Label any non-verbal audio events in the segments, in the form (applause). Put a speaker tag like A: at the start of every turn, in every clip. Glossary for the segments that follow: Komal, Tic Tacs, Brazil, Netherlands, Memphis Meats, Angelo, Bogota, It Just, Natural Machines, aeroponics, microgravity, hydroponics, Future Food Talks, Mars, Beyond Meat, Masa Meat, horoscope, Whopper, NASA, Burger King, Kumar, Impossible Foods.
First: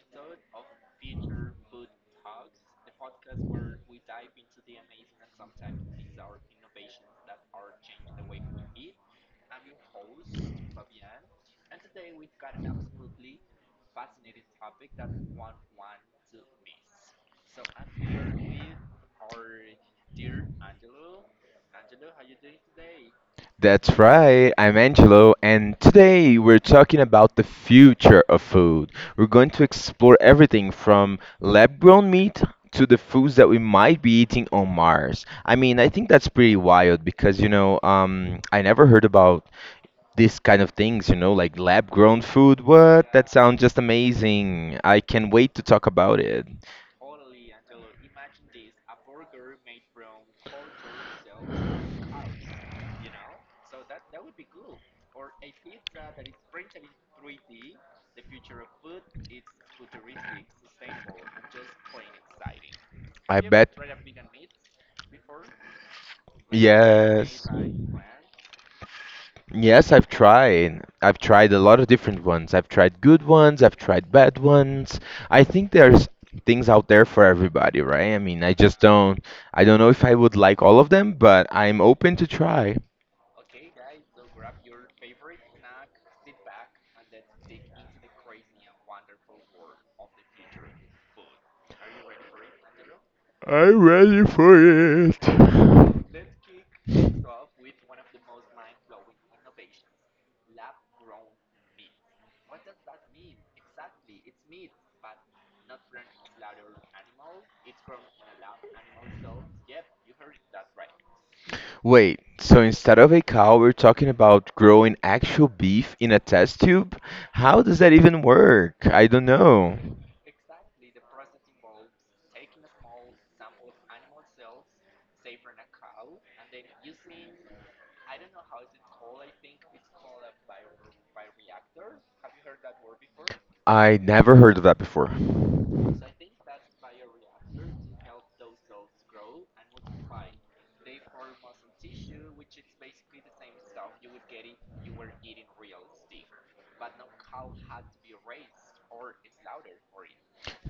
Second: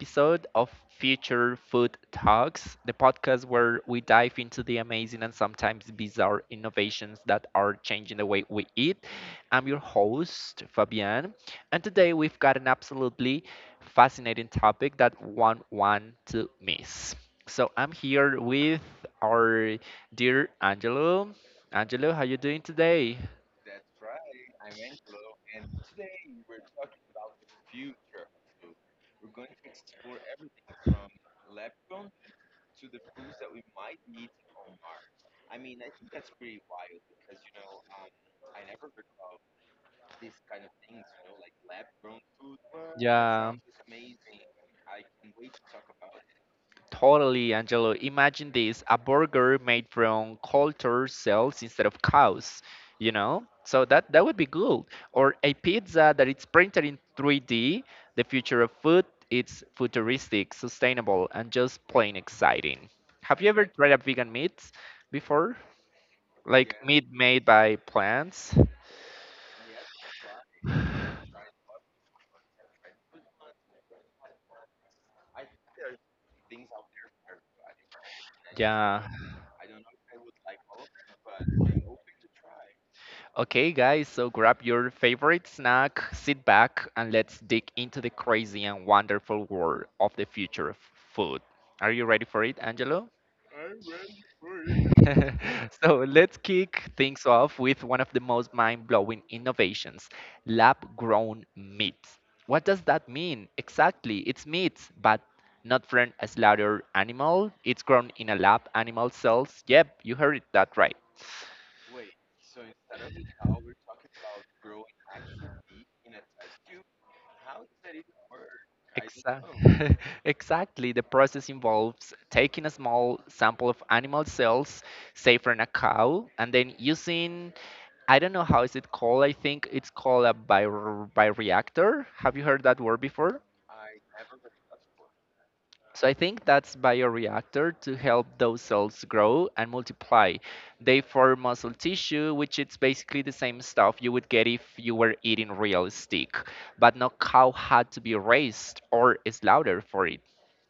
A: episode of Future Food Talks, the podcast where we dive into the amazing and sometimes bizarre innovations that are changing the way we eat. I'm your host, Fabian, and today we've got an absolutely fascinating topic that one want to miss. So I'm here with our dear Angelo. Angelo, how you doing today?
B: That's right, I'm Angelo, and today we're talking about the future of food. We're going to explore everything from lab grown meat to the foods that we might be eating on Mars. I mean, I think that's pretty wild because, I never heard about this kind of things, like lab grown food. What? That
A: Yeah.
B: sounds just amazing. I can wait to talk about it.
A: Totally, Angelo. Imagine this, a burger made from cultured cells instead of cows, you know? So that would be good. Or a pizza that it's printed in 3D. The future of food, it's futuristic, sustainable, and just plain exciting.
B: I
A: Have you ever
B: bet.
A: tried a vegan meat before? Like meat made
B: Yes.
A: by plants?
B: Yes, I've tried. I've tried a lot of different ones. I've tried good ones, I've tried bad ones. I think there's things out there for everybody, right? I mean, I just
A: Yeah.
B: don't I don't know if I would like all of them, but I'm open to try.
A: Okay, guys, so grab your favorite snack, sit back, and let's dig into the crazy and wonderful world of the future of food. Are you ready for it, Angelo?
B: I'm ready for it.
A: It. (laughs) So let's kick things off with one of the most mind-blowing innovations, lab-grown meat. What does that mean? Exactly, it's meat, but not from a slaughtered animal. It's grown in a lab, animal cells. Yep, you heard it that right.
B: Wait, so instead of a cow, we're talking about growing actual beef in a test tube? How does that even work? I don't know.
A: Exactly. (laughs) Exactly. The process involves taking a small sample of animal cells, say from a cow, and then using, I don't know how is it called, I think it's called a bioreactor. Have you heard that word before?
B: I never heard of that before.
A: So I think that's bioreactor to help those cells grow and multiply. They form muscle tissue, which it's basically the same stuff you would get if you were eating real steak, but no cow had to be raised or slaughtered for it.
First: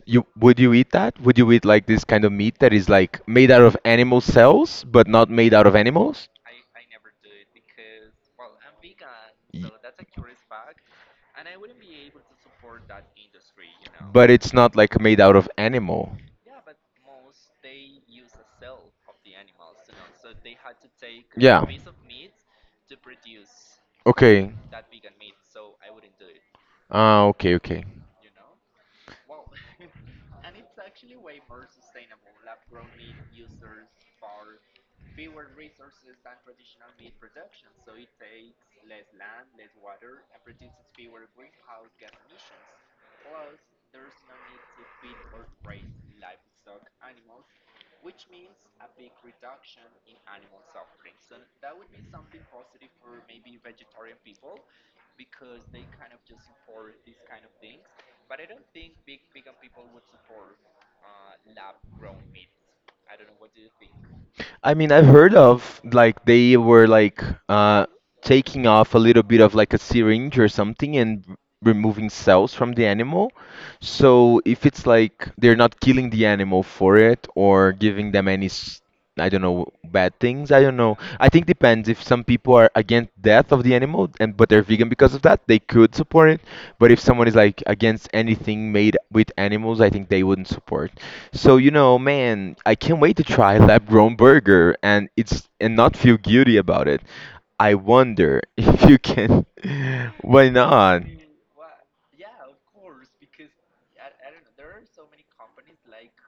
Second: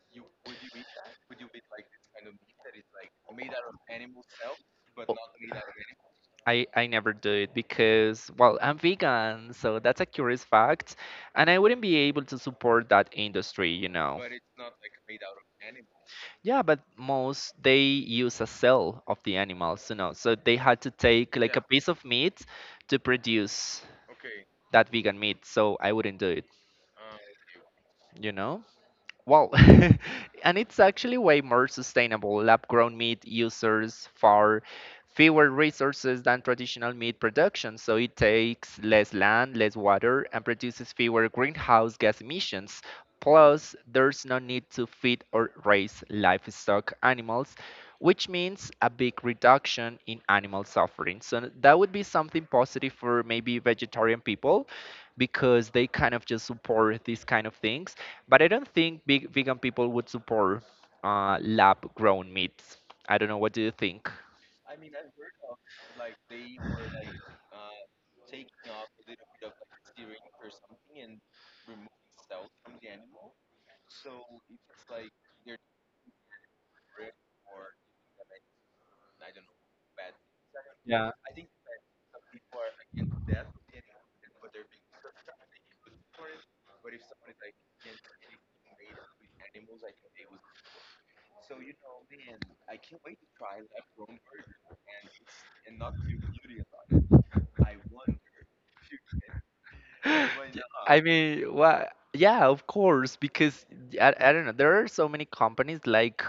B: You would you eat that? Would you eat like this kind of meat that is like made out of animal cells but not made out of animals?
A: I never do it because, well, I'm vegan,
B: Ye-
A: so that's a curious fact. And I wouldn't be able to support that industry, you know.
B: But it's not like made out of animal.
A: Yeah, but most they use a cell of the animals, you know. So they had to take like a
B: Yeah.
A: piece of meat to produce
B: Okay.
A: that vegan meat. So I wouldn't do it,
B: Ah, okay, okay.
A: you know. Well, (laughs) and it's actually way more sustainable. Lab grown meat uses far fewer resources than traditional meat production, so it takes less land, less water, and produces fewer greenhouse gas emissions. Plus, there's no need to feed or raise livestock animals, which means a big reduction in animal suffering. So, that would be something positive for maybe vegetarian people because they kind of just support these kind of things, but I don't think big vegan people would support lab grown meats. I don't know. What do you think?
B: I mean, I've heard of like they were like uh taking off a little bit of like a syringe or something and removing cells from the animal. So if it's like they're not killing the animal for it or giving them any I don't know bad things, I don't know.
A: Yeah.
B: I think depends if some people are against death of the animal and but they're vegan because of that, they could support it. But if someone is like against anything made with animals, I think they wouldn't support. So you know, man, I can't wait to try lab-grown burger and it's and not feel guilty about it. I wonder (laughs) if you can.
A: (laughs)
B: (laughs)
A: Why
B: Why
A: I
B: not?
A: mean, what? Yeah, of course, because I don't know. There are so many companies like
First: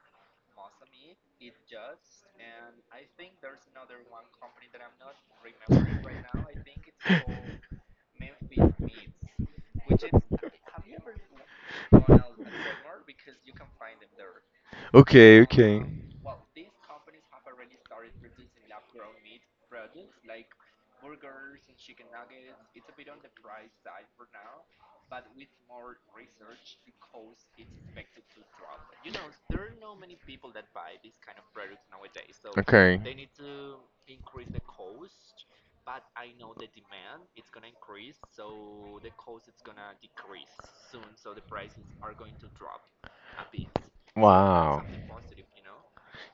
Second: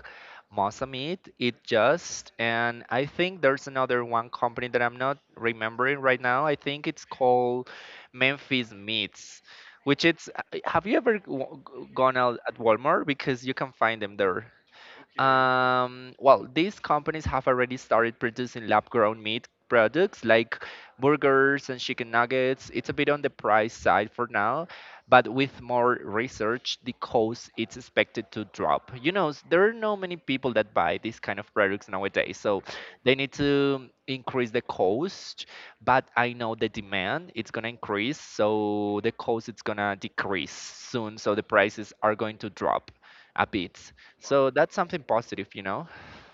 A: Masa Meat, It Just, and I think there's another one company that I'm not remembering right now. I
B: (laughs)
A: think it's called Memphis Meats, which it's. Have you ever gone out at Walmart because you can find them there?
B: Okay, okay.
A: Well, these companies have already started producing lab-grown meat products like burgers and chicken nuggets. It's a bit on the price side for now, but with more research, the cost is expected to drop. You know, there are not many people that buy these kind of products nowadays, so
B: Okay.
A: they need to increase the cost. But I know the demand it's gonna increase, so the cost it's gonna decrease soon. So the prices are going to drop a bit. So that's
B: Wow.
A: something positive, you know?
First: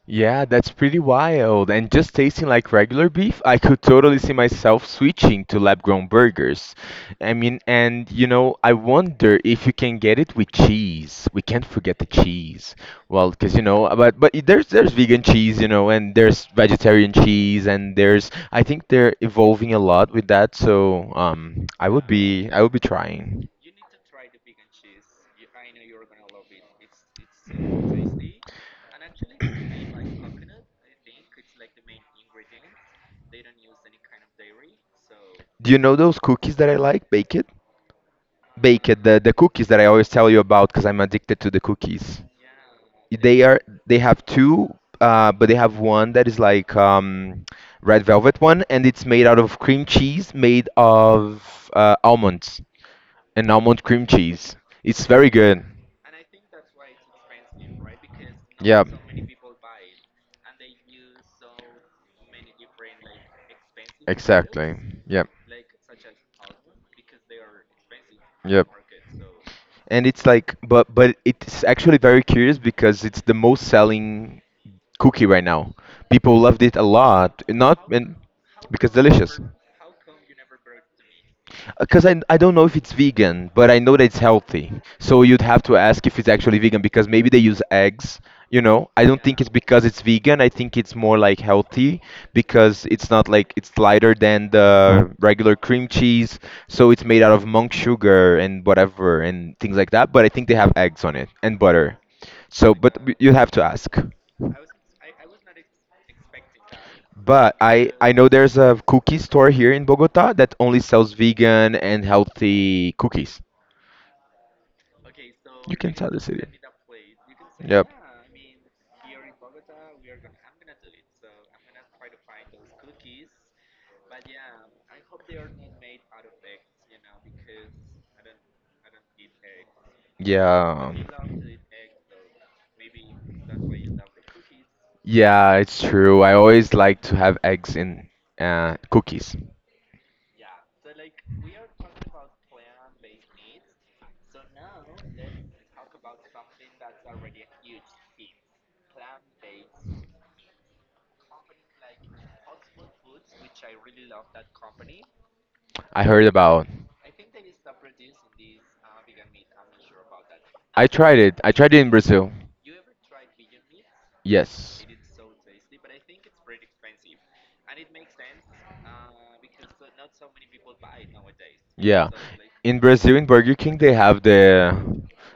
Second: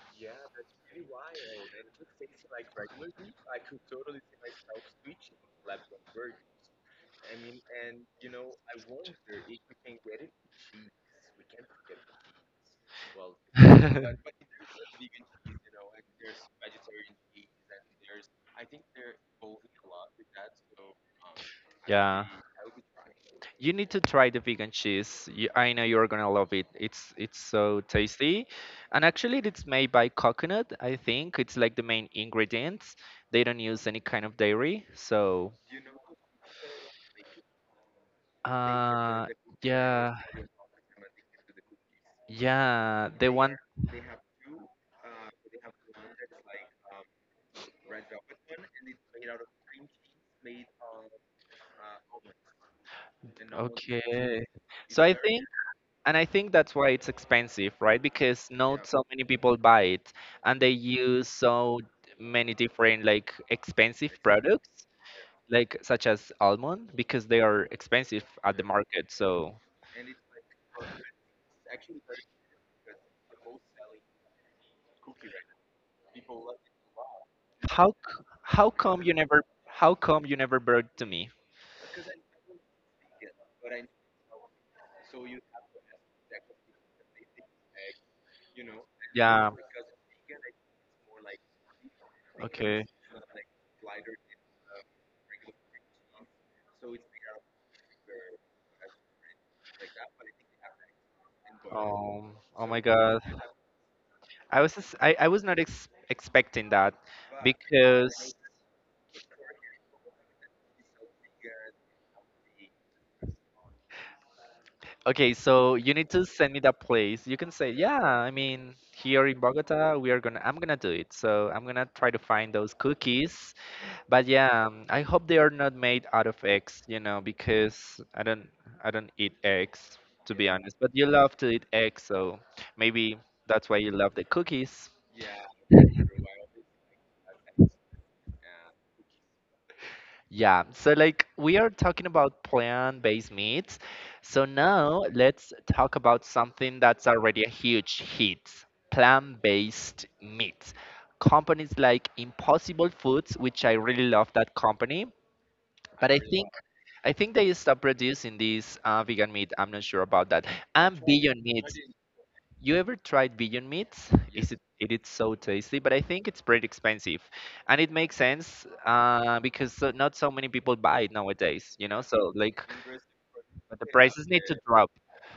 B: Yeah, that's pretty wild. And just tasting like regular beef, I could totally see myself switching to lab-grown burgers. I mean, and you know, I wonder if you can get it with cheese. We can't forget the cheese. Well, because you know, but
A: (laughs)
B: it- there's vegan cheese, you know, and there's vegetarian cheese, and there's I think they're evolving a lot with that. So I would
A: Yeah.
B: be I would be trying.
A: You need to try the vegan cheese. You, I know you're gonna love it. It's so tasty, and actually, it's made by coconut. I think it's like the main ingredients. They don't use any kind of dairy, so
B: Do you know those cookies that I like? Bake it, bake it. The
A: uh,
B: the cookies that I always
A: yeah,
B: tell you about because I'm addicted to the cookies.
A: yeah. They
B: They
A: want
B: are they have two but they have one that is like red velvet one and it's made out of cream cheese made of almonds and almond cream
A: okay.
B: cheese
A: So
B: it's
A: I
B: very
A: think
B: good
A: and I think that's why it's expensive, right? Because
B: yeah
A: not so many people buy it, and they use so many different like expensive products,
B: exactly yeah
A: like such as almond, because they are expensive at the
B: Yep.
A: market. So
B: And it's like, but it's actually very curious because it's the most selling cookie right now. People loved it a lot. Not and
A: how
B: because
A: come you
B: delicious.
A: never how come you never brought to me?
B: Because I don't know if it's vegan, but I know that it's healthy. So you'd have to ask if it's actually vegan because maybe they use eggs, you know? I don't think
A: Yeah.
B: it's because it's vegan. I think it's more like healthy
A: Okay.
B: because it's not like it's lighter than the regular cream cheese. So it's made out of monk sugar and whatever and things like that. But I think they have eggs on it and butter.
A: Um. Oh
B: So,
A: my
B: but
A: God.
B: you have to ask.
A: I was not expecting that
B: But I know
A: because.
B: there's a cookie store here in Bogota that only sells vegan and healthy cookies.
A: Okay, so
B: You
A: you
B: can
A: need
B: tell the
A: to
B: city.
A: send me that place. You can say,
B: Yep.
A: yeah, I mean, here in Bogota, we are gonna, I'm gonna do it. So I'm gonna try to find those cookies. But yeah, I hope they are not made out of eggs, you know, because I don't eat eggs, to be honest. But
B: Yeah.
A: you love to eat eggs, so maybe that's why you love the cookies.
B: Yeah, it's true. I always like to have eggs in cookies.
A: Yeah, so like we are talking about plant-based meats. So now let's talk about something that's already a huge hit, plant-based meat. Companies like Impossible Foods, which I really love that company,
B: I
A: but
B: heard about.
A: I think they stopped producing this vegan meat. I'm not sure about that.
B: I
A: And
B: tried it.
A: Beyond
B: I
A: Meat.
B: tried it in Brazil.
A: You ever tried vegan meats? Is it
B: Yes.
A: it is so tasty, but I think it's pretty expensive, and it makes sense because so, not so many people buy it nowadays. You know,
B: Yeah.
A: so like
B: In Brazil, in Burger King,
A: but the
B: they have
A: prices need to
B: the
A: drop.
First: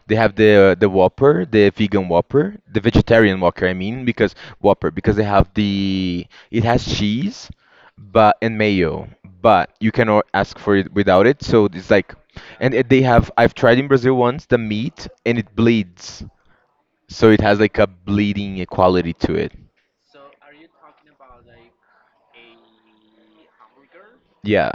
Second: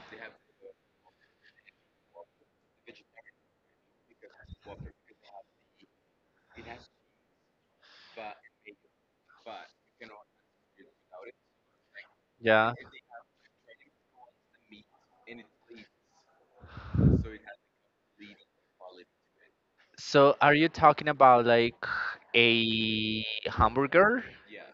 B: they have the Whopper, the vegan Whopper, the vegetarian Whopper. I mean, because Whopper, because they have the it has cheese, but and mayo, but you cannot ask for it without it. So it's like, and
A: Yeah.
B: it, they have. I've tried in Brazil once the meat, and it bleeds. So it has like a bleeding equality to it.
A: So are you talking about like a hamburger?
B: Yeah.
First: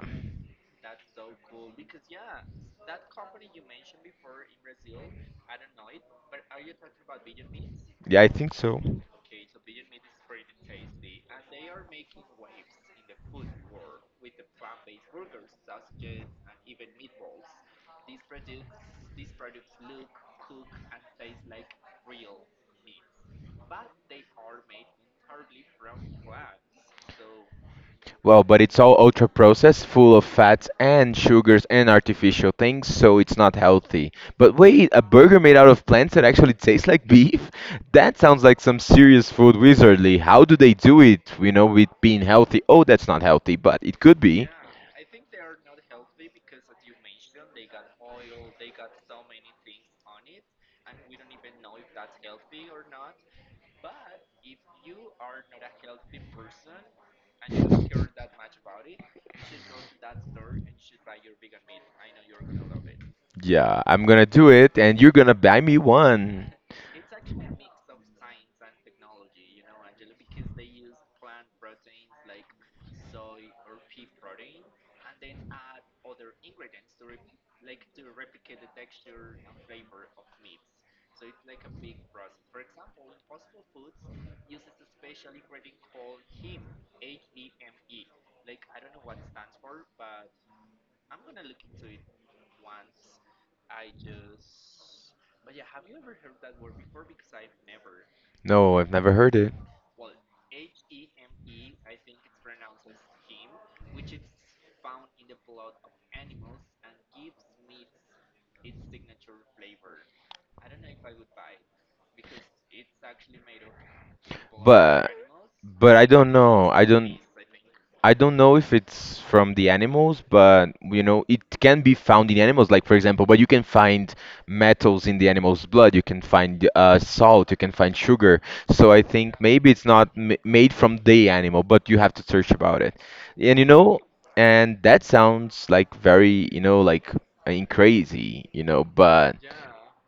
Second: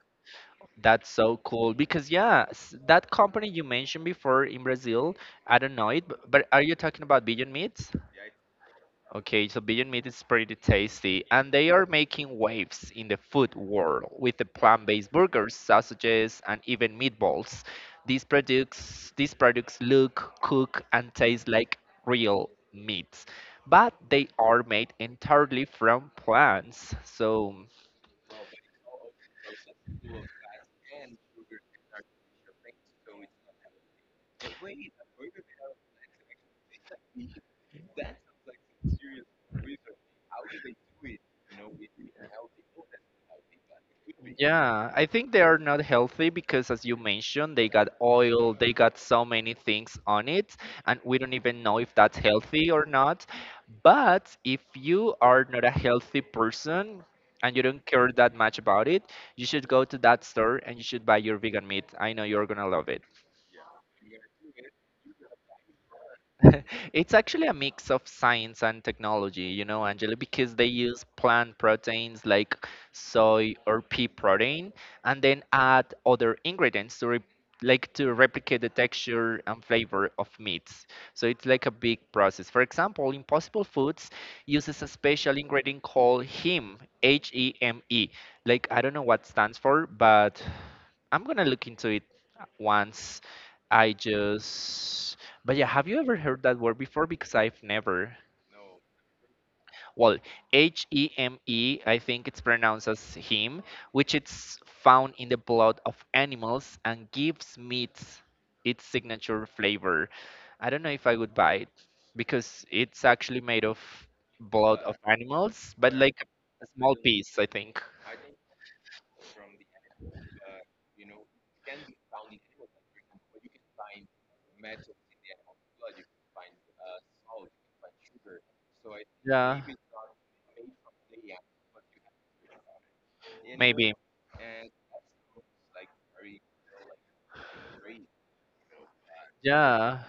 A: That's so cool because yeah, that company you mentioned before in Brazil, I don't know it, but are you talking about vegan meats?
B: Yeah, I think so.
A: Okay, so Beyond Meat is pretty tasty, and they are making waves in the food world with the plant-based burgers, sausages, and even meatballs. These products look, cook, and taste like real meats, but they are made entirely from plants. So
B: Well, but it's all ultra processed, full of fats and sugars and artificial things, so it's not healthy. But wait, a burger made out of plants that actually tastes like beef? (laughs) That sounds like some serious food wizardry. How do they do it, you know, with being healthy? Oh, that's not healthy, but it could be.
A: yeah, I think they are not healthy because, as you mentioned, they got oil, they got so many things on it, and we don't even know if that's healthy or not. But if you are not a healthy person and you don't care that much about it, you should go to that store and you should
B: (laughs)
A: buy your vegan meat. I know you're gonna love it.
B: Yeah, I'm gonna do it, and you're gonna buy me one.
A: (laughs) It's actually a mix of science and technology, you know, Angela, because they use plant proteins like soy or pea protein and then add other ingredients to re like to replicate the texture and flavor of meats. So it's like a big process. For example, Impossible Foods uses a special ingredient called heme, H-E-M-E. Like I don't know what stands for, but I'm gonna look into it once I just but yeah, have you ever heard that word before? Because I've never.
B: No, I've never heard it.
A: Well, H E M E, I think it's pronounced as heme, which it's found in the blood of animals and gives meats its signature flavor. I don't know if I would buy it because it's actually made of blood of
B: But
A: animals, but
B: but I
A: like
B: don't
A: a
B: know. I
A: small
B: don't.
A: piece, I think.
B: I don't know if it's from the animals, but you know, it can be found in animals. Like for example, but you can find metals in the animal's blood. You can find salt. You can find sugar. So I think
A: Yeah,
B: maybe it's not m made from the animal, but you have to search about it. And you know, and that sounds like very, you know, like I mean, crazy, you know, but
A: yeah.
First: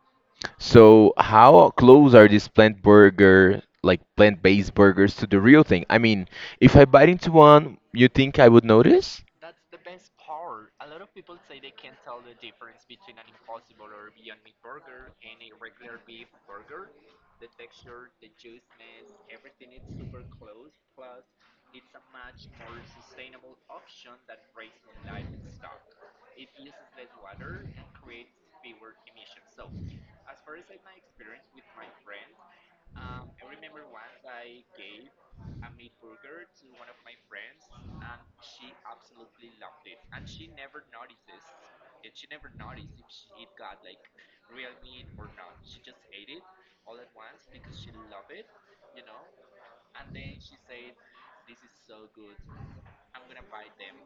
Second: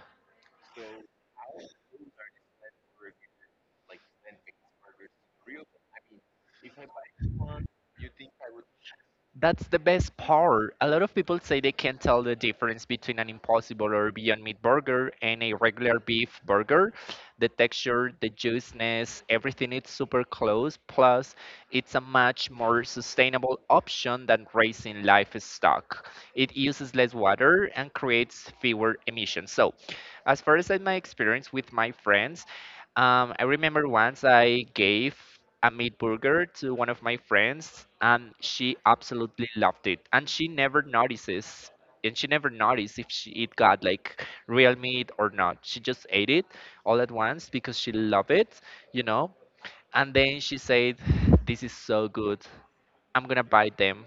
B: so how close are these plant burger, like plant-based burgers, to the real thing? I mean, if I bite into one, you think I would notice?
A: That's the best part. A lot of people say they can't tell the difference between an impossible or Beyond Meat burger and a regular beef burger. The texture, the juiciness, everything is super close. Plus, it's a much more sustainable option than raising livestock. It uses less water and creates fewer emissions. So, as far as in my experience with my friends, I remember once I gave a meat burger to one of my friends, and she absolutely loved it. And she never notices, and she never noticed if she, it got like real meat or not. She just ate it all at once because she loved it, you know. And then she said, "This is so good. I'm gonna buy them."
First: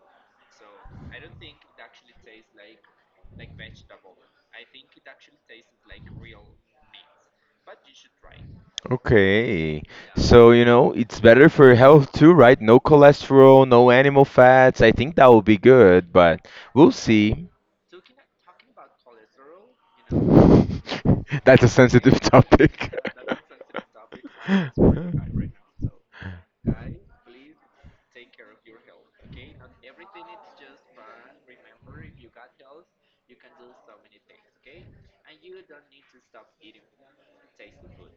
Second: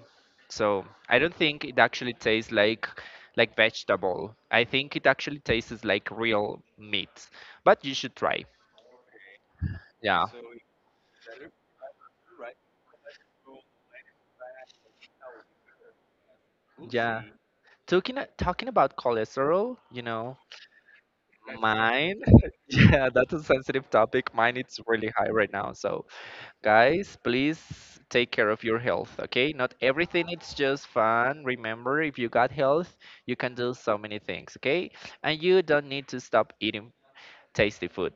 A: So I don't think it actually tastes like vegetable. I think it actually tastes like real meat. But you should try.
B: Okay.
A: Yeah.
B: So, you know, it's better for health too, right? No cholesterol, no animal fats. I think that would be good, but we'll
A: Yeah.
B: see.
A: Talking about cholesterol, you know,
B: (laughs) That's a sensitive
A: mine. (laughs)
B: topic.
A: Yeah, that's a sensitive topic. Mine it's really high
B: (laughs)
A: right now. So, guys, please take care of your health, okay? Not everything it's just fun. Remember, if you got health, you can do so many things, okay? And you don't need to stop eating tasty food.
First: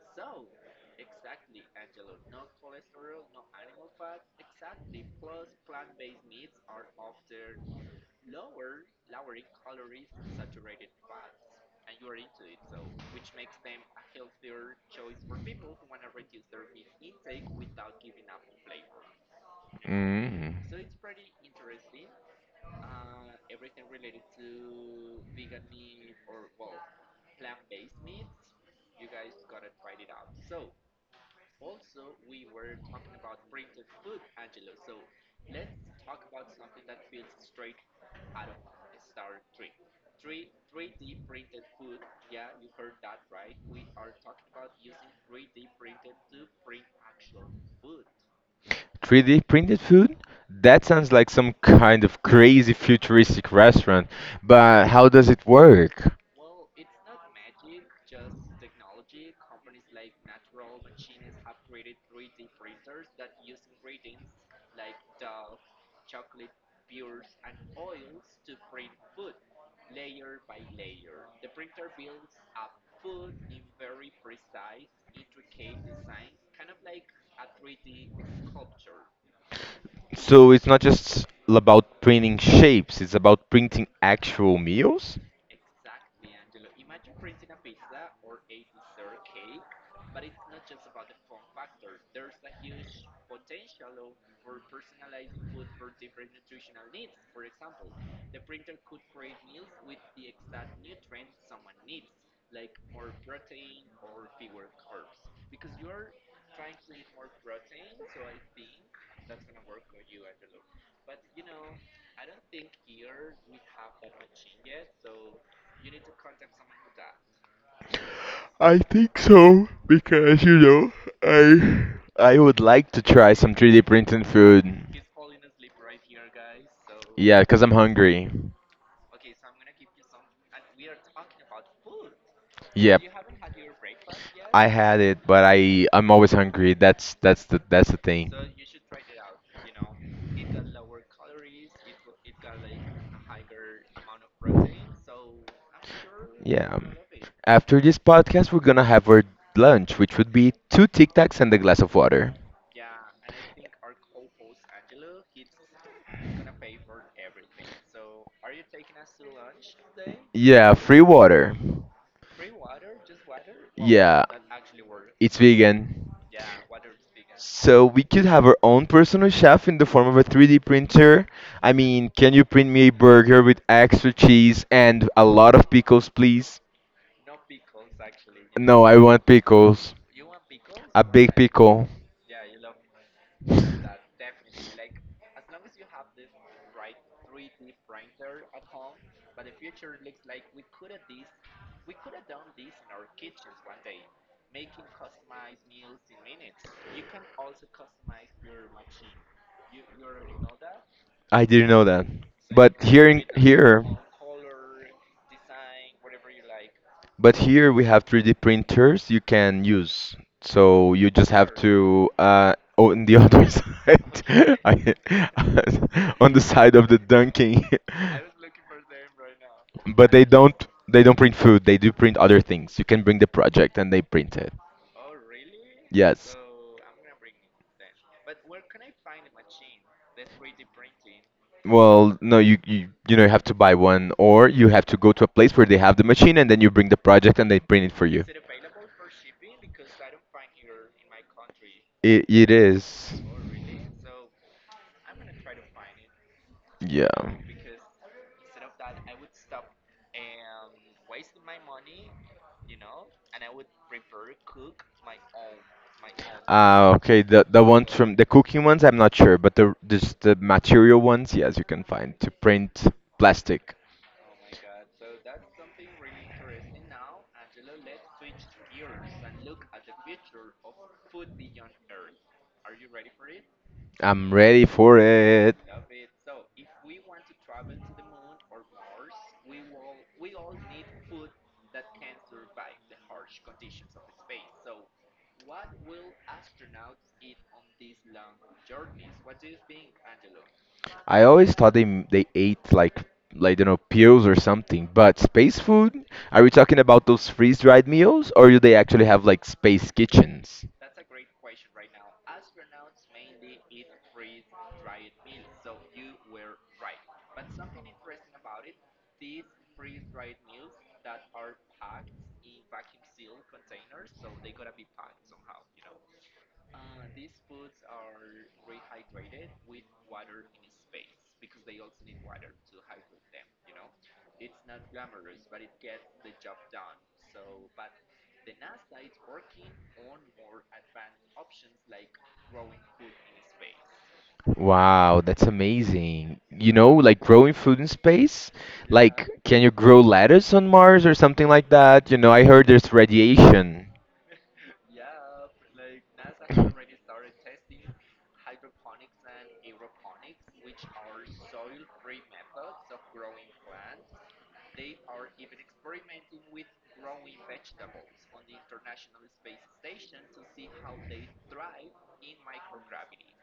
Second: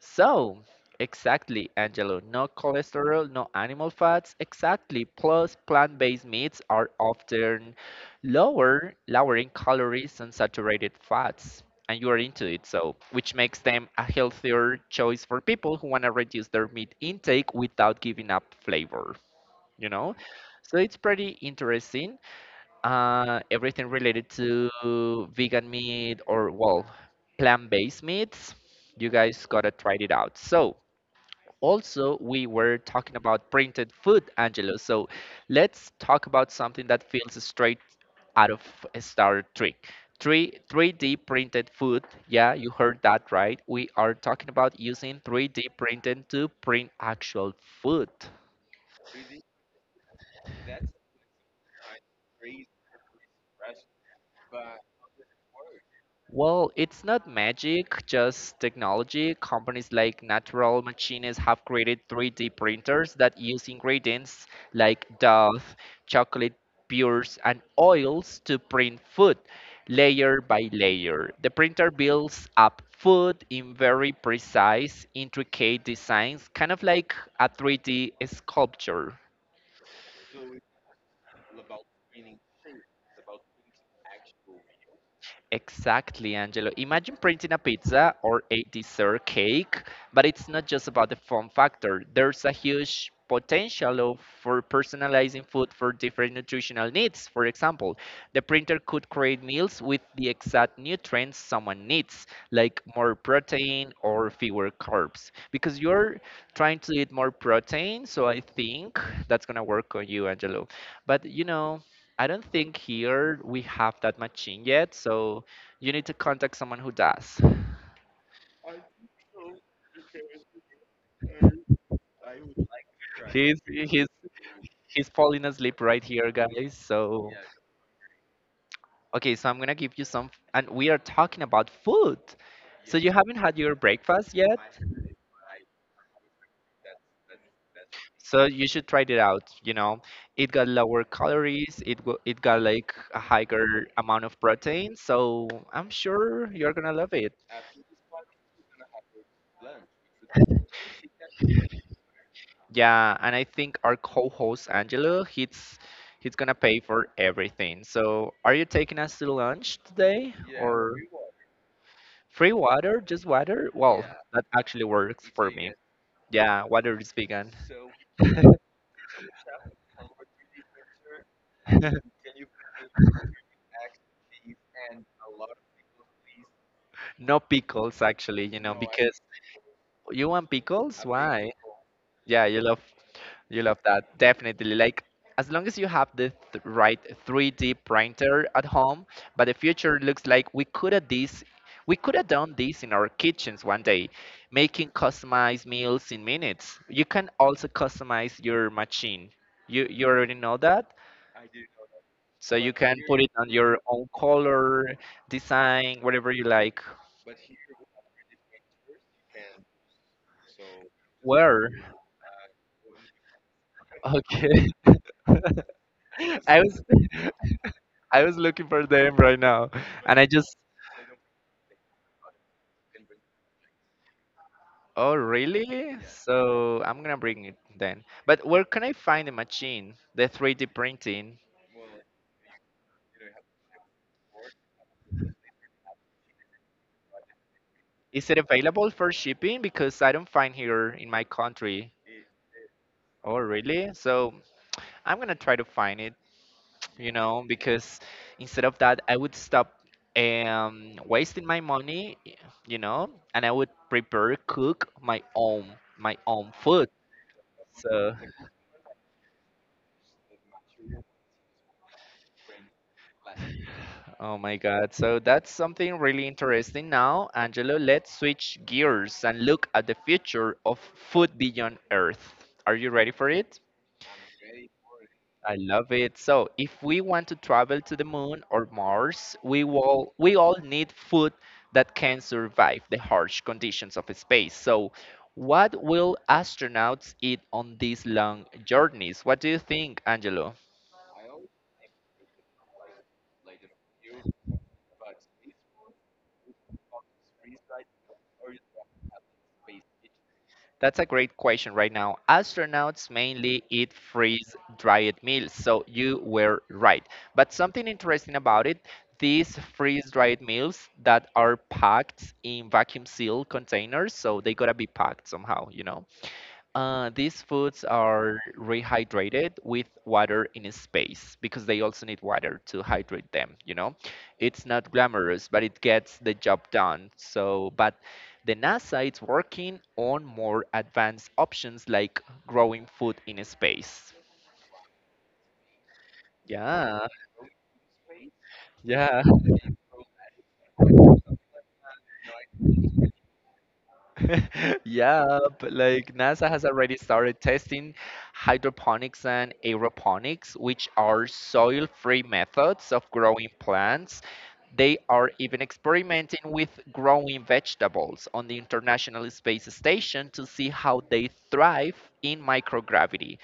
A: So, exactly, Angelo, no cholesterol, no animal fats, exactly. Plus, plant-based meats are often lower in calories and saturated fats. And you are into it, so which makes them a healthier choice for people who want to reduce their meat intake without giving up flavor, you know?
B: Mhm.
A: So it's pretty interesting everything related to vegan meat or well plant-based meats. You guys gotta try it out. So also we were talking about printed food, Angelo. So let's talk about something that feels straight out of Star Trek. 3 3D printed food. Yeah, you heard that right. We are talking about using 3D printing to print actual food.
B: 3D printed food? That sounds like some kind of crazy futuristic restaurant, but how does it work?
A: Well, it's not magic, just technology. Companies like Natural Machines have created 3D printers that use ingredients like dough, chocolate pures, and oils to print food layer by layer. The printer builds up food in very precise, intricate designs, kind of like a 3D sculpture.
B: So it's not just about printing shapes, it's about printing actual meals?
A: Exactly, Angelo. Imagine printing a pizza or a dessert cake, but it's not just about the fun factor. There's a huge potential for personalizing food for different nutritional needs. For example, the printer could create meals with the exact nutrients someone needs, like more protein or fewer carbs. Because you're trying to eat more protein, so I think that's gonna work on you, Angelo. But you know, I don't think here we have that machine yet, so you need to contact someone who does.
B: I think so because I I would like to try some
A: He's
B: 3D
A: he's
B: printed food.
A: he's falling asleep right here, guys. So
B: Yeah, because I'm hungry.
A: okay, so I'm gonna give you some, and we are talking about food. So
B: Yep.
A: you, yes, haven't had your breakfast yet,
B: I had it, but I'm always hungry. That's the thing.
A: so you should try it out. You know, it got lower calories. It got like a higher amount of protein. So I'm
B: We
A: sure you're
B: Yeah.
A: gonna love it.
B: After this podcast, we're gonna have our lunch, which would be two Tic Tacs and a glass of water.
A: Yeah, and I think our co-host Angelo, he's gonna pay for everything. So, are you taking us to lunch today
B: Yeah,
A: or
B: free water.
A: free water? Just water? Well,
B: Yeah,
A: that actually works
B: it's
A: for me.
B: vegan.
A: Yeah, water is vegan.
B: So we could
A: (laughs)
B: have our own personal chef in the form of a 3D printer. I mean, can you print me a burger with extra cheese and a lot of pickles, please?
A: No pickles, actually, you know,
B: No, I
A: because
B: want pickles.
A: you want
B: A
A: pickles?
B: big
A: Why?
B: pickle.
A: Yeah, you love. You love that, definitely. Like, as long as you have the right 3D printer at home, but the future looks like we could have this, we could have done this in our kitchens one day, making customized meals in minutes. You can also customize your machine. You already know that,
B: I didn't know that.
A: so you
B: But
A: can
B: here
A: put
B: in
A: it on your
B: here
A: own color, design, whatever you like.
B: But here we have 3D printers you can use. So you just have
A: Where?
B: to on the other (laughs) side,
A: Okay. (laughs)
B: (laughs) on the
A: I
B: side
A: was
B: of the dunking.
A: (laughs) I was looking for them right now,
B: But
A: and
B: they
A: I just.
B: don't they don't print food. They do print other things. You can bring the project and they print it.
A: Oh, really? Yeah.
B: Yes.
A: So I'm gonna bring it then. But where can I find the machine, the 3D printing?
B: Well, no, you know you have to buy one, or you have to go to a place where they have the machine, and then you bring the project, and they print it for you.
A: Is it available for shipping? Because I don't find here in my country.
B: It is.
A: Oh, really? So I'm gonna try to find it,
B: Yeah.
A: you know, because instead of that, I would stop wasting my money, you know, and I would prepare, cook my own food.
B: Ah, okay. The ones
A: So
B: from the cooking ones, I'm not sure, but the just the material ones, yes, you can find to print plastic.
A: (laughs) oh my God. So that's something really interesting. Now, Angelo, let's switch gears and look at the future of food beyond Earth. Are you ready for it?
B: I'm ready for it.
A: I love it. So, if we want to travel to the moon or Mars, we all need food that can survive the harsh conditions of space. So, what will astronauts eat on these long journeys? What do you think, Angelo?
B: I always thought they they ate like you know pills or something. But space food? Are we talking about those freeze-dried meals, or do they actually have like space kitchens?
A: That's a great question. Right now, astronauts mainly eat freeze dried meals, so you were right. But something interesting about it, these freeze dried meals that are packed in vacuum sealed containers, so they gotta be packed somehow, you know? These foods are rehydrated with water in space because they also need water to hydrate them, you know. It's not glamorous, but it gets the job done. So, but the NASA is working on more advanced options like growing food in space.
B: Wow, that's amazing. You know,
A: Yeah,
B: like growing food in space?
A: yeah.
B: Like, can you grow lettuce on Mars or something like that? You know, I heard there's radiation.
A: (laughs) Yeah, but like NASA has already started testing hydroponics and aeroponics, which are soil-free methods of growing plants. They are even experimenting with growing vegetables on the International Space Station to see how they thrive in microgravity.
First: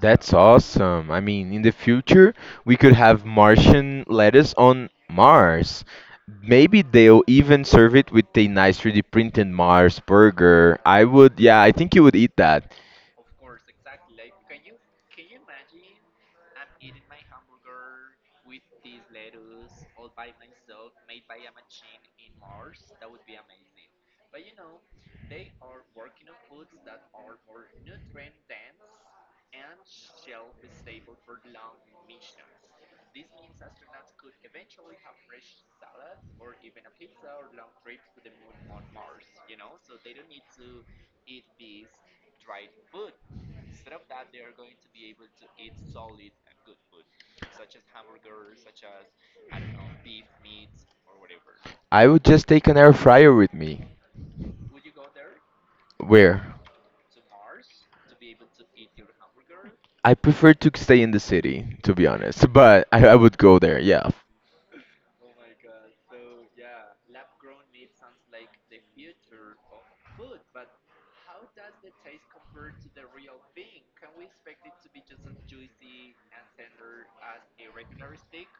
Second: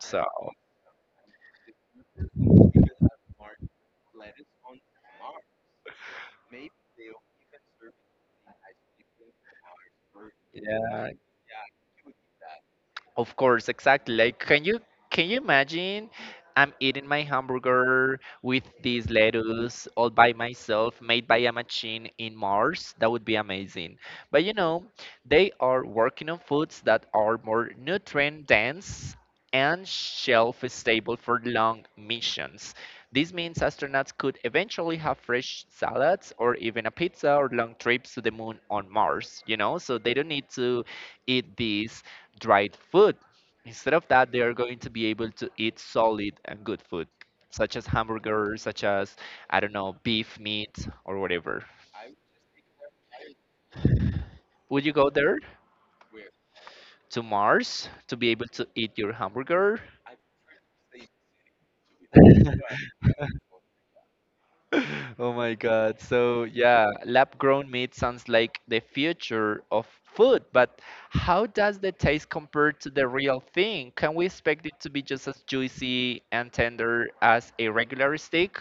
A: So,
B: That's awesome. I mean, in the future, we could have Martian lettuce on Mars. Maybe they'll even serve it with a nice 3D printed Mars burger. I
A: yeah.
B: would, yeah, I think you would eat that.
A: Of course, exactly. Like, can you imagine? I'm eating my hamburger with this lettuce all by myself, made by a machine in Mars. That would be amazing. But you know, they are working on foods that are more nutrient dense and shelf stable for long missions. This means astronauts could eventually have fresh salads or even a pizza or long trips to the moon on Mars, you know? So they don't need to eat these dried food. Instead of that, they are going to be able to eat solid and good food, such as hamburgers, such as, I don't know, beef meat or whatever.
B: I would just take an air fryer with me.
A: Would you go there
B: Where?
A: to Mars to be able to eat your hamburger?
B: I prefer to stay in the city, to be honest, but
A: (laughs)
B: I would go there, yeah.
A: Oh my God. So, yeah, lab grown meat sounds like the future of food, but how does the taste compare to the real thing? Can we expect it to be just as juicy and tender as a regular steak?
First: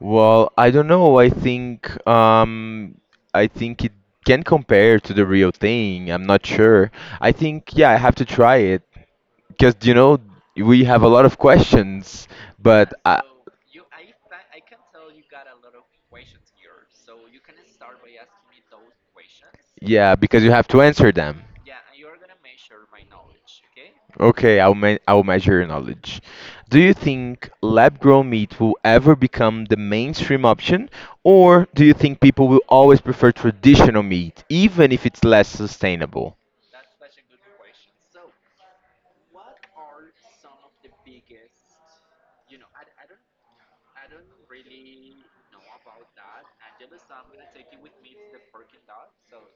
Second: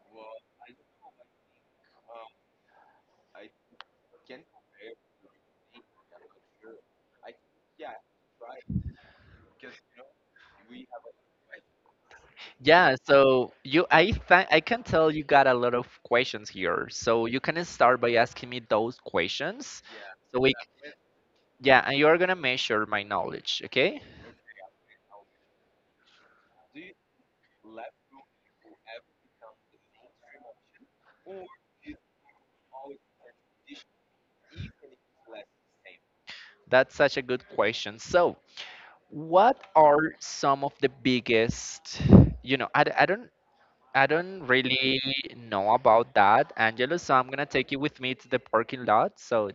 B: Well, I don't know. I think it can compare to the real thing. I'm not sure. I think yeah, I have to try it. Because you know we have a lot of questions, but
A: Yeah,
B: I,
A: so you, I can tell you got a lot of questions here. So you can start by asking me those questions.
B: yeah,
A: So
B: because you have to answer them.
A: yeah, and you're gonna measure my knowledge. Okay,
B: Okay, I'll measure your knowledge. Do you think lab-grown meat will ever become the mainstream option, or do you think people will always prefer traditional meat, even if it's less sustainable?
A: that's such a good question. So what are some of the biggest, you know, I don't, I don't really know about that, Angelo, so I'm gonna take you with me to the parking lot. So,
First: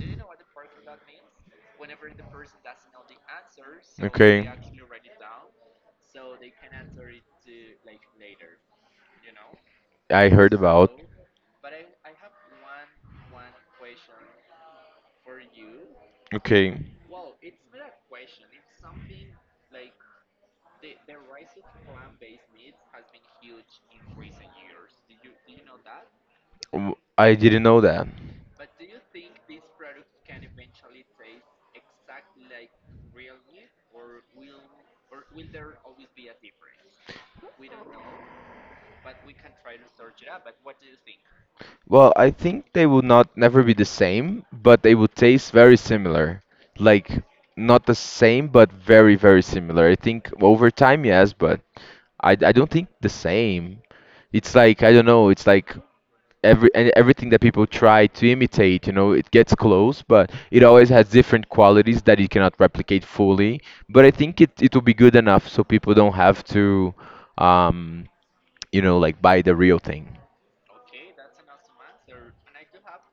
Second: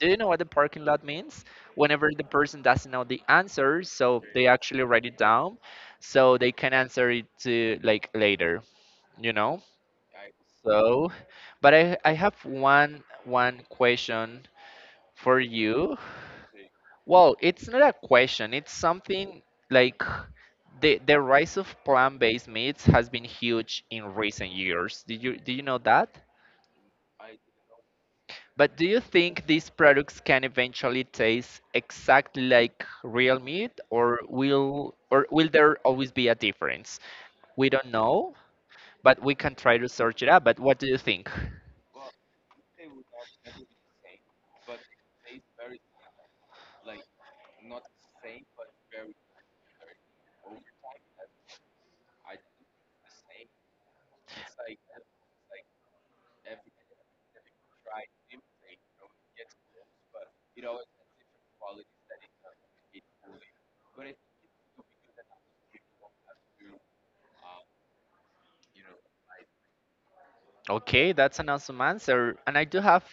A: do you know what the parking lot means? Whenever the person doesn't know the answer, so they
B: Okay.
A: actually write it down, so they can answer it to like later, you know?
B: I heard about.
A: So, but I have one question for you.
B: Okay,
A: Well, it's not a question. It's something like the rise of plant-based meats has been huge in recent years. Did you Do you know that?
B: I didn't know that.
A: But do you think these products can eventually taste exactly like real meat, or will there always be a difference? We don't know, but we can try to search it up. But what do you think?
B: Well, I think they would not never be the same, but they would taste very similar. Like not the same, but very, very similar. I think over time, yes, but I don't think the same. It's like I don't know. It's like every and everything that people try to imitate, you know, it gets close, but it always has different qualities that you cannot replicate fully. But I think it will be good enough so people don't have to. Um, you know, like buy the real thing.
A: Okay, that's an awesome answer. And I do have,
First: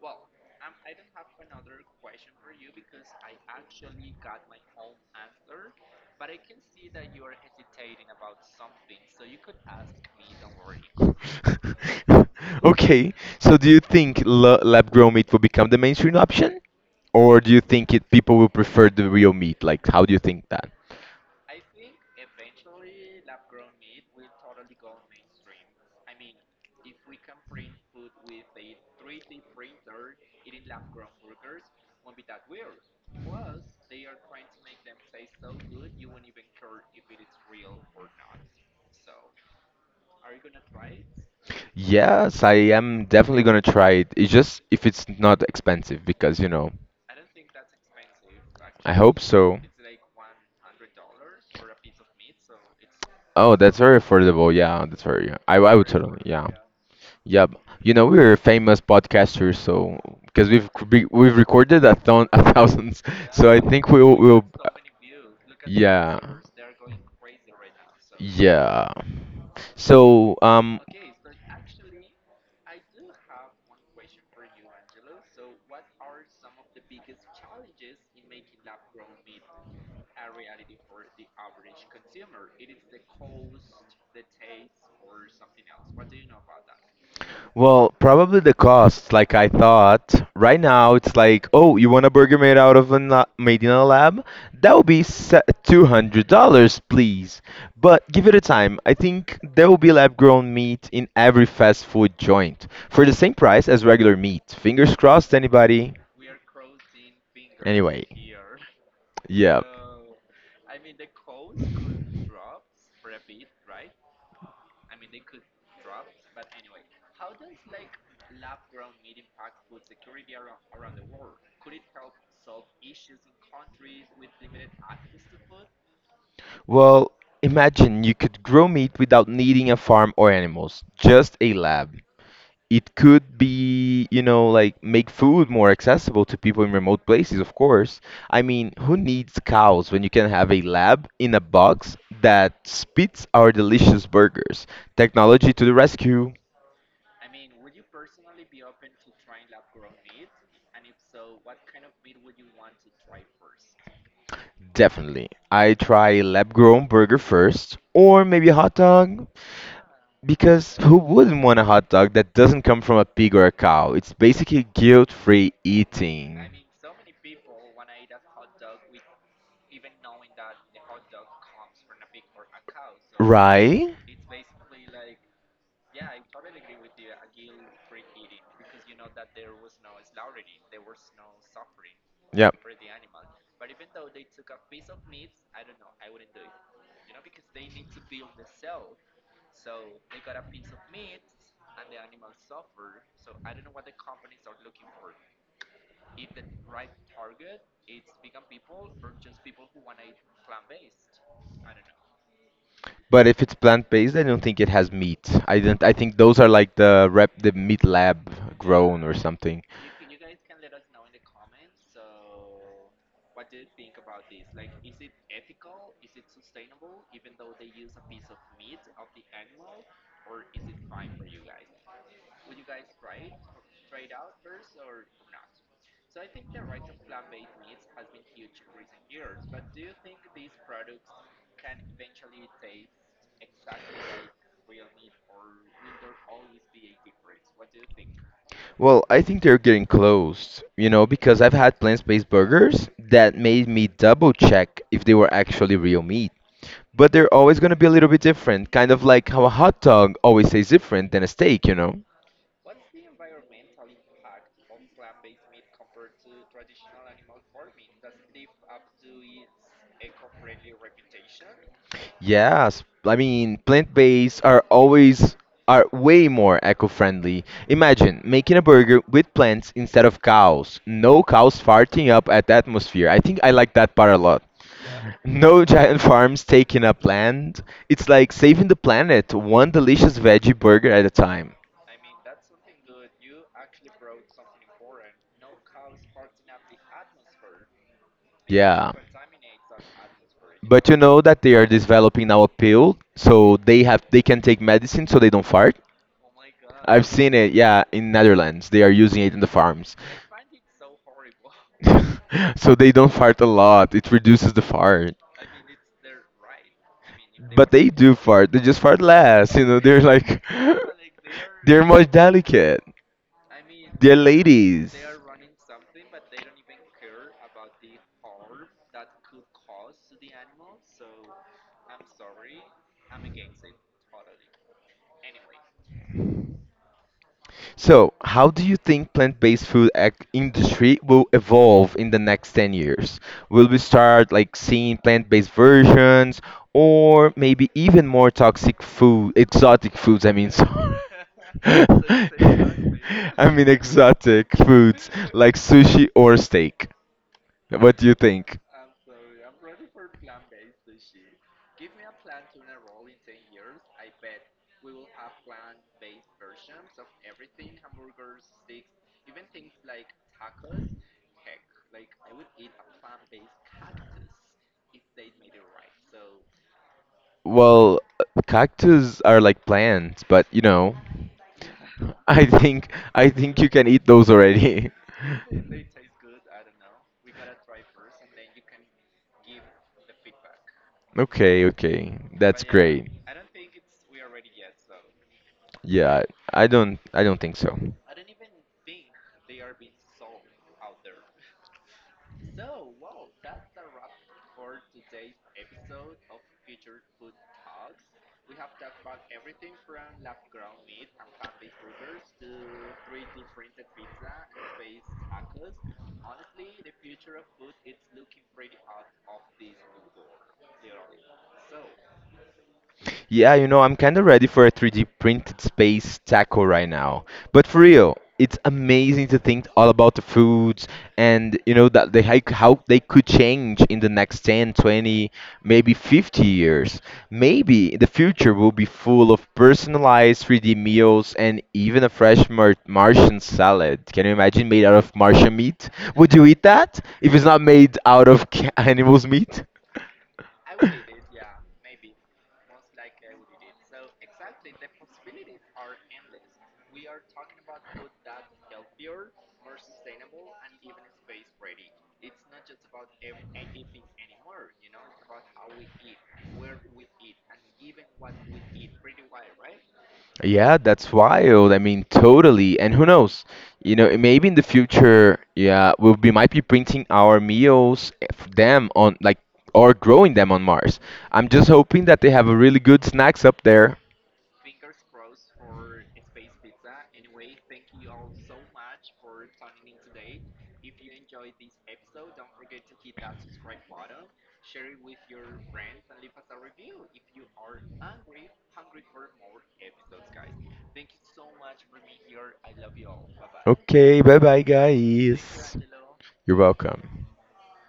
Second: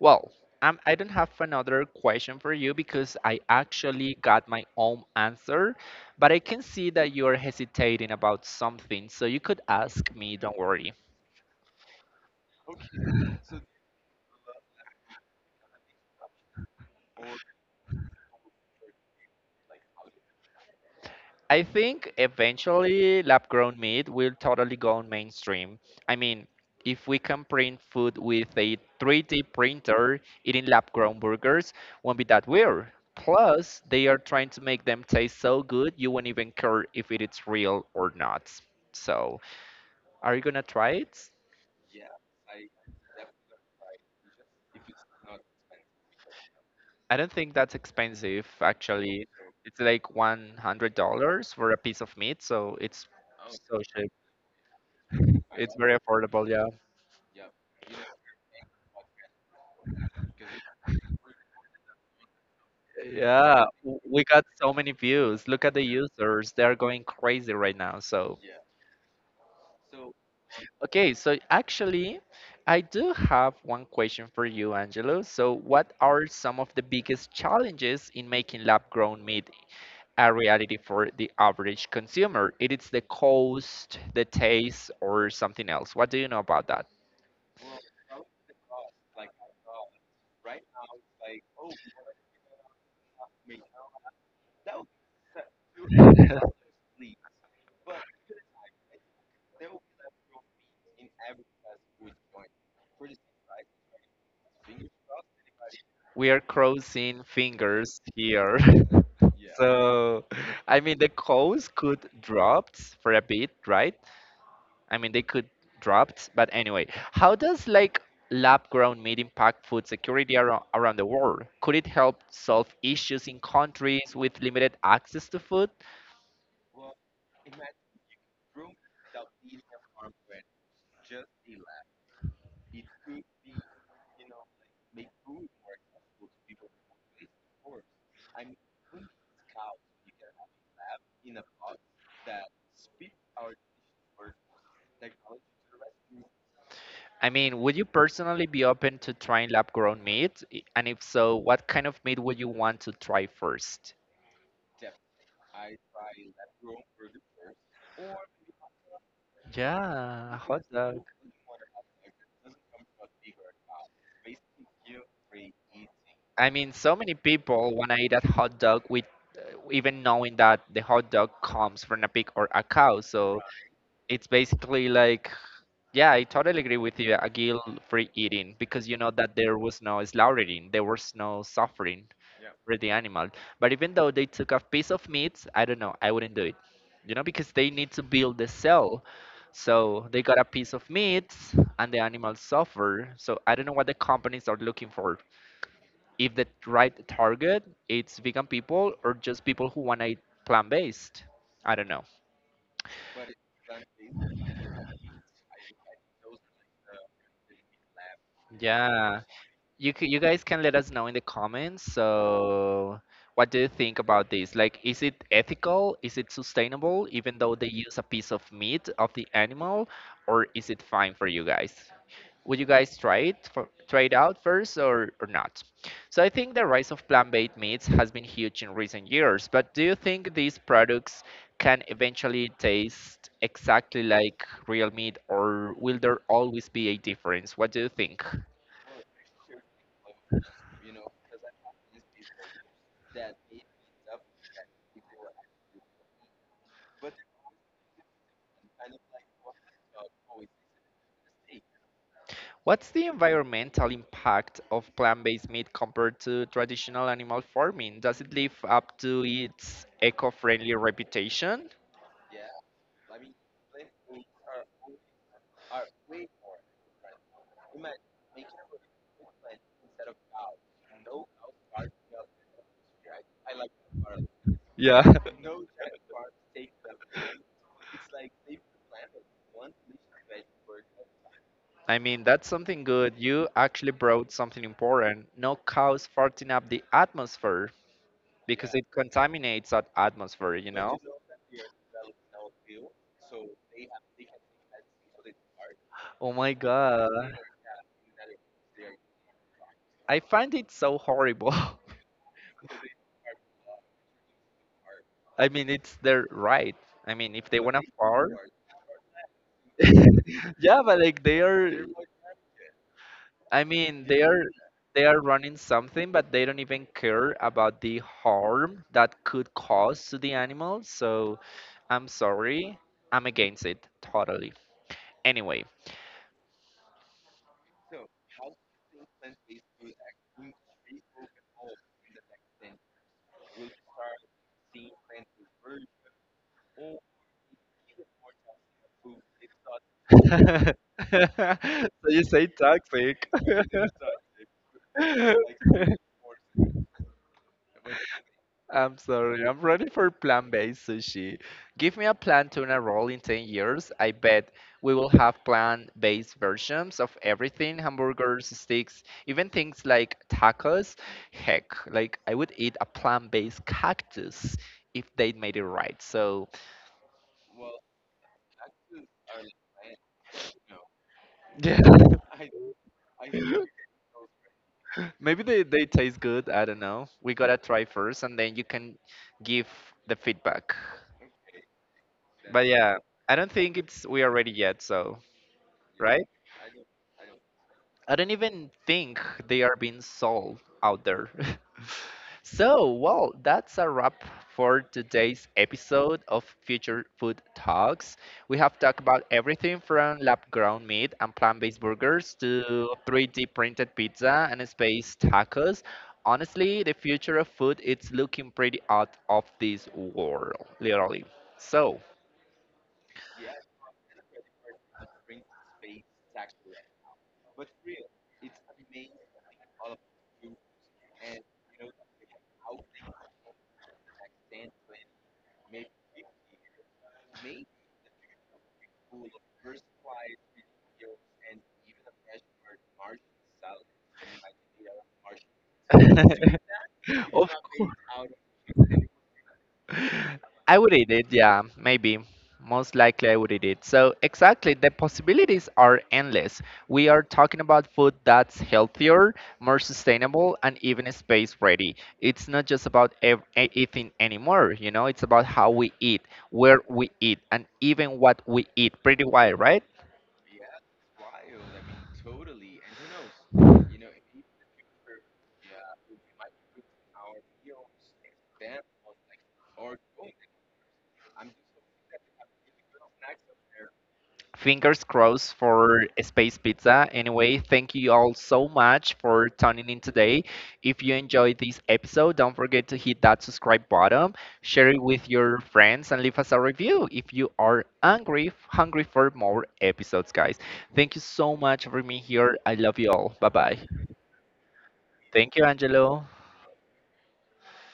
A: well, I don't have another question for you because I actually got my own answer, but I can see that you're hesitating about something, so you could ask me, don't worry.
B: (laughs) Okay, so do you think lab-grown meat will become the mainstream option, or do you think it people will prefer the real meat? Like, how do you think that?
A: I think eventually lab grown meat will totally go mainstream. I mean, if we can print food with a 3D printer, eating lab grown burgers won't be that weird. Plus, they are trying to make them taste so good you won't even care if it is real or not. So, are you gonna try it?
B: Yes, I am definitely gonna try it. It's just if it's not expensive, because
A: I don't think that's expensive
B: I hope
A: actually.
B: so.
A: It's like $100 for a piece of meat, so it's
B: Oh, that's
A: so
B: very
A: cheap.
B: affordable. Yeah, that's very. I
A: It's
B: I would
A: very
B: totally.
A: affordable.
B: Yeah. Yeah, you know we're famous podcasters, so because we've recorded a thousands, (laughs) so I
A: Yeah,
B: think we'll
A: we got
B: we'll
A: so many views. Look at the
B: yeah
A: users, they're going crazy right now. So,
B: yeah. So um,
A: okay, so actually, I do have one question for you, Angelo. So, what are some of the biggest challenges in making lab grown meat a reality for the average consumer? It is the cost, the taste, or something else. What do you know about that?
B: Well, probably the cost, like I thought. Right now, it's like, oh, you want a burger made out of made in a lab? That would be
A: (laughs)
B: $200, please. But give it a time. I think there will be lab-grown meat in every fast food joint for the same price as regular meat. Fingers crossed, anybody?
A: We are crossing fingers
B: Anyway,
A: here. (laughs)
B: yeah.
A: So, I mean, the cows could dropped for a bit, right? I mean, they could dropped, but anyway, how does like lab-grown meat impact food security around, around the world? Could it help solve issues in countries with limited access to food?
B: Well, imagine you could grow meat without needing a farm or animals, just a lab. It could be, you know, like make food more accessible to people in remote places. Of course, I mean, who needs cows when you can have a lab in a box that spits our delicious burgers. Technology to the rescue.
A: I mean, would you personally be open to trying lab-grown meat? And if so, what kind of meat would you want to try first?
B: Definitely, I try a lab grown burger first or maybe a hot dog,
A: Yeah, hot
B: because who
A: dog.
B: wouldn't want a hot dog that doesn't come from a pig or a cow? It's basically guilt free eating.
A: I mean, so many people want to eat a hot dog with, even knowing that the hot dog comes from a pig or a cow. So
B: Right.
A: it's basically like, yeah, I totally agree with you, a guilt-free eating, because you know that there was no slaughtering, there was no suffering
B: Yeah.
A: for the animal. But even though they took a piece of meat, I don't know, I wouldn't do it, you know, because they need to build the cell. So they got a piece of meat and the animal suffer. So I don't know what the companies are looking for, if the right target it's vegan people or just people who want to eat plant-based. I don't know.
B: But if it's plant-based, I don't think it has meat. I don't. I think those are like the meat lab grown or
A: Yeah,
B: something.
A: you guys can let us know in the comments. So what do you think about this, like is it ethical, is it sustainable even though they use a piece of meat of the animal, or is it fine for you guys? Would you guys try it for, try it out first, or not? So I think the rise of plant-based meats has been huge in recent years, but do you think these products can eventually taste exactly like real meat, or will there always be a difference? What do you think?
B: Well, I think they're getting close, you know, because I've had plant-based burgers that made me double check if they were actually real meat. But they're always gonna be a little bit different, kind of like how a hot dog always tastes different than a steak, you know?
A: What's the environmental impact of plant-based meat compared to traditional animal farming? Does it live up to its eco-friendly reputation?
B: Yes, I mean plant-based are always are way more eco-friendly. Imagine making a burger with plants instead of cows. No cows farting up at the atmosphere. I think I like that part a lot.
A: Yeah, (laughs)
B: No (laughs) giant farms taking up land. It's like saving the planet one delicious veggie burger at a time.
A: I mean, that's something good. You actually brought something important. No cows farting up the atmosphere because it
B: Yeah.
A: contaminates that atmosphere, you
B: But you
A: know?
B: know that they are developing now a pill so they can take medicine so they don't fart?
A: Oh my
B: I've
A: God.
B: seen it, yeah, in Netherlands. They are using it in the farms.
A: I find it so horrible. (laughs)
B: (laughs) So they don't fart a lot. It reduces the fart.
A: I mean, it's their right. I mean, if they
B: But
A: want to
B: they do
A: fart,
B: fart. They just fart less. You know, they're like
A: (laughs) yeah,
B: (laughs)
A: but like they
B: they're
A: are,
B: more delicate.
A: I mean,
B: They're
A: they are.
B: ladies.
A: They are running something, but they don't even care about the harm that could cause to the animals. So I'm sorry, I'm against it totally. Anyway.
B: So, how do you think plant-based food ac industry will evolve in the next 10 years? Will we start like seeing plant-based versions or maybe even more toxic food, exotic foods, I mean,
A: (laughs)
B: sorry. (laughs)
A: So you say toxic.
B: I mean exotic foods like
A: (laughs)
B: sushi or steak. What do you think?
A: I'm sorry. I'm ready for plant-based sushi. Give me a plant tuna roll in 10 years. I bet we will have plant-based versions of everything, hamburgers, sticks, even things like tacos. Heck, like I would eat a plant-based cactus if they made it right. So,
B: Well, cactus are like plants, but you know,
A: (laughs) yeah.
B: I think you
A: (laughs)
B: can eat those already.
A: Maybe they
B: (laughs)
A: taste good. I don't know. We gotta try first, and then you can give the feedback.
B: Okay, okay.
A: But yeah, I don't think it's we are ready yet. So
B: Ready. Yeah,
A: right,
B: I don't think so.
A: I don't even think they are being sold out there. (laughs) So, well, that's a wrap for today's episode of Future Food Talks. We have talked about everything from lab grown meat and plant based burgers to 3D printed pizza and space tacos. Honestly, the future of food is looking pretty out of this world, literally. So,
B: Yeah, you know, I'm kind of ready for a 3D printed space taco right now. But for real, it's amazing to think all about the foods, and you know that they how they could change in the next 10, 20, maybe 50 years. Maybe the future will be full of personalized 3D meals and even a fresh Martian salad. Can you imagine made out of Martian meat?
A: (laughs)
B: Would you eat that if it's
A: of
B: not made
A: course.
B: out of (laughs) animals' meat?
A: I would eat it, yeah, maybe. Most likely, I would eat it. So, exactly, the possibilities are endless. We are talking about food that's healthier, more sustainable, and even space ready. It's not just about eating anymore, you know, it's about how we eat, where we eat, and even what we eat. Pretty wide, right?
B: Yeah, that's wild. I mean, totally. And who knows? You know, maybe in the future, yeah, we'll be might be printing our meals them on like or growing them on Mars. I'm just hoping that they have a really good snacks up there.
A: Fingers crossed for Space Pizza. Anyway, thank you all so much for tuning in today. If you enjoyed this episode, don't forget to hit that subscribe button, share it with your friends, and leave us a review if you are hungry, hungry for more episodes, guys. Thank you so much for being here. I love you all. Bye bye.
B: Okay, bye bye
A: Thank you,
B: guys.
A: Angelo.
B: You're welcome.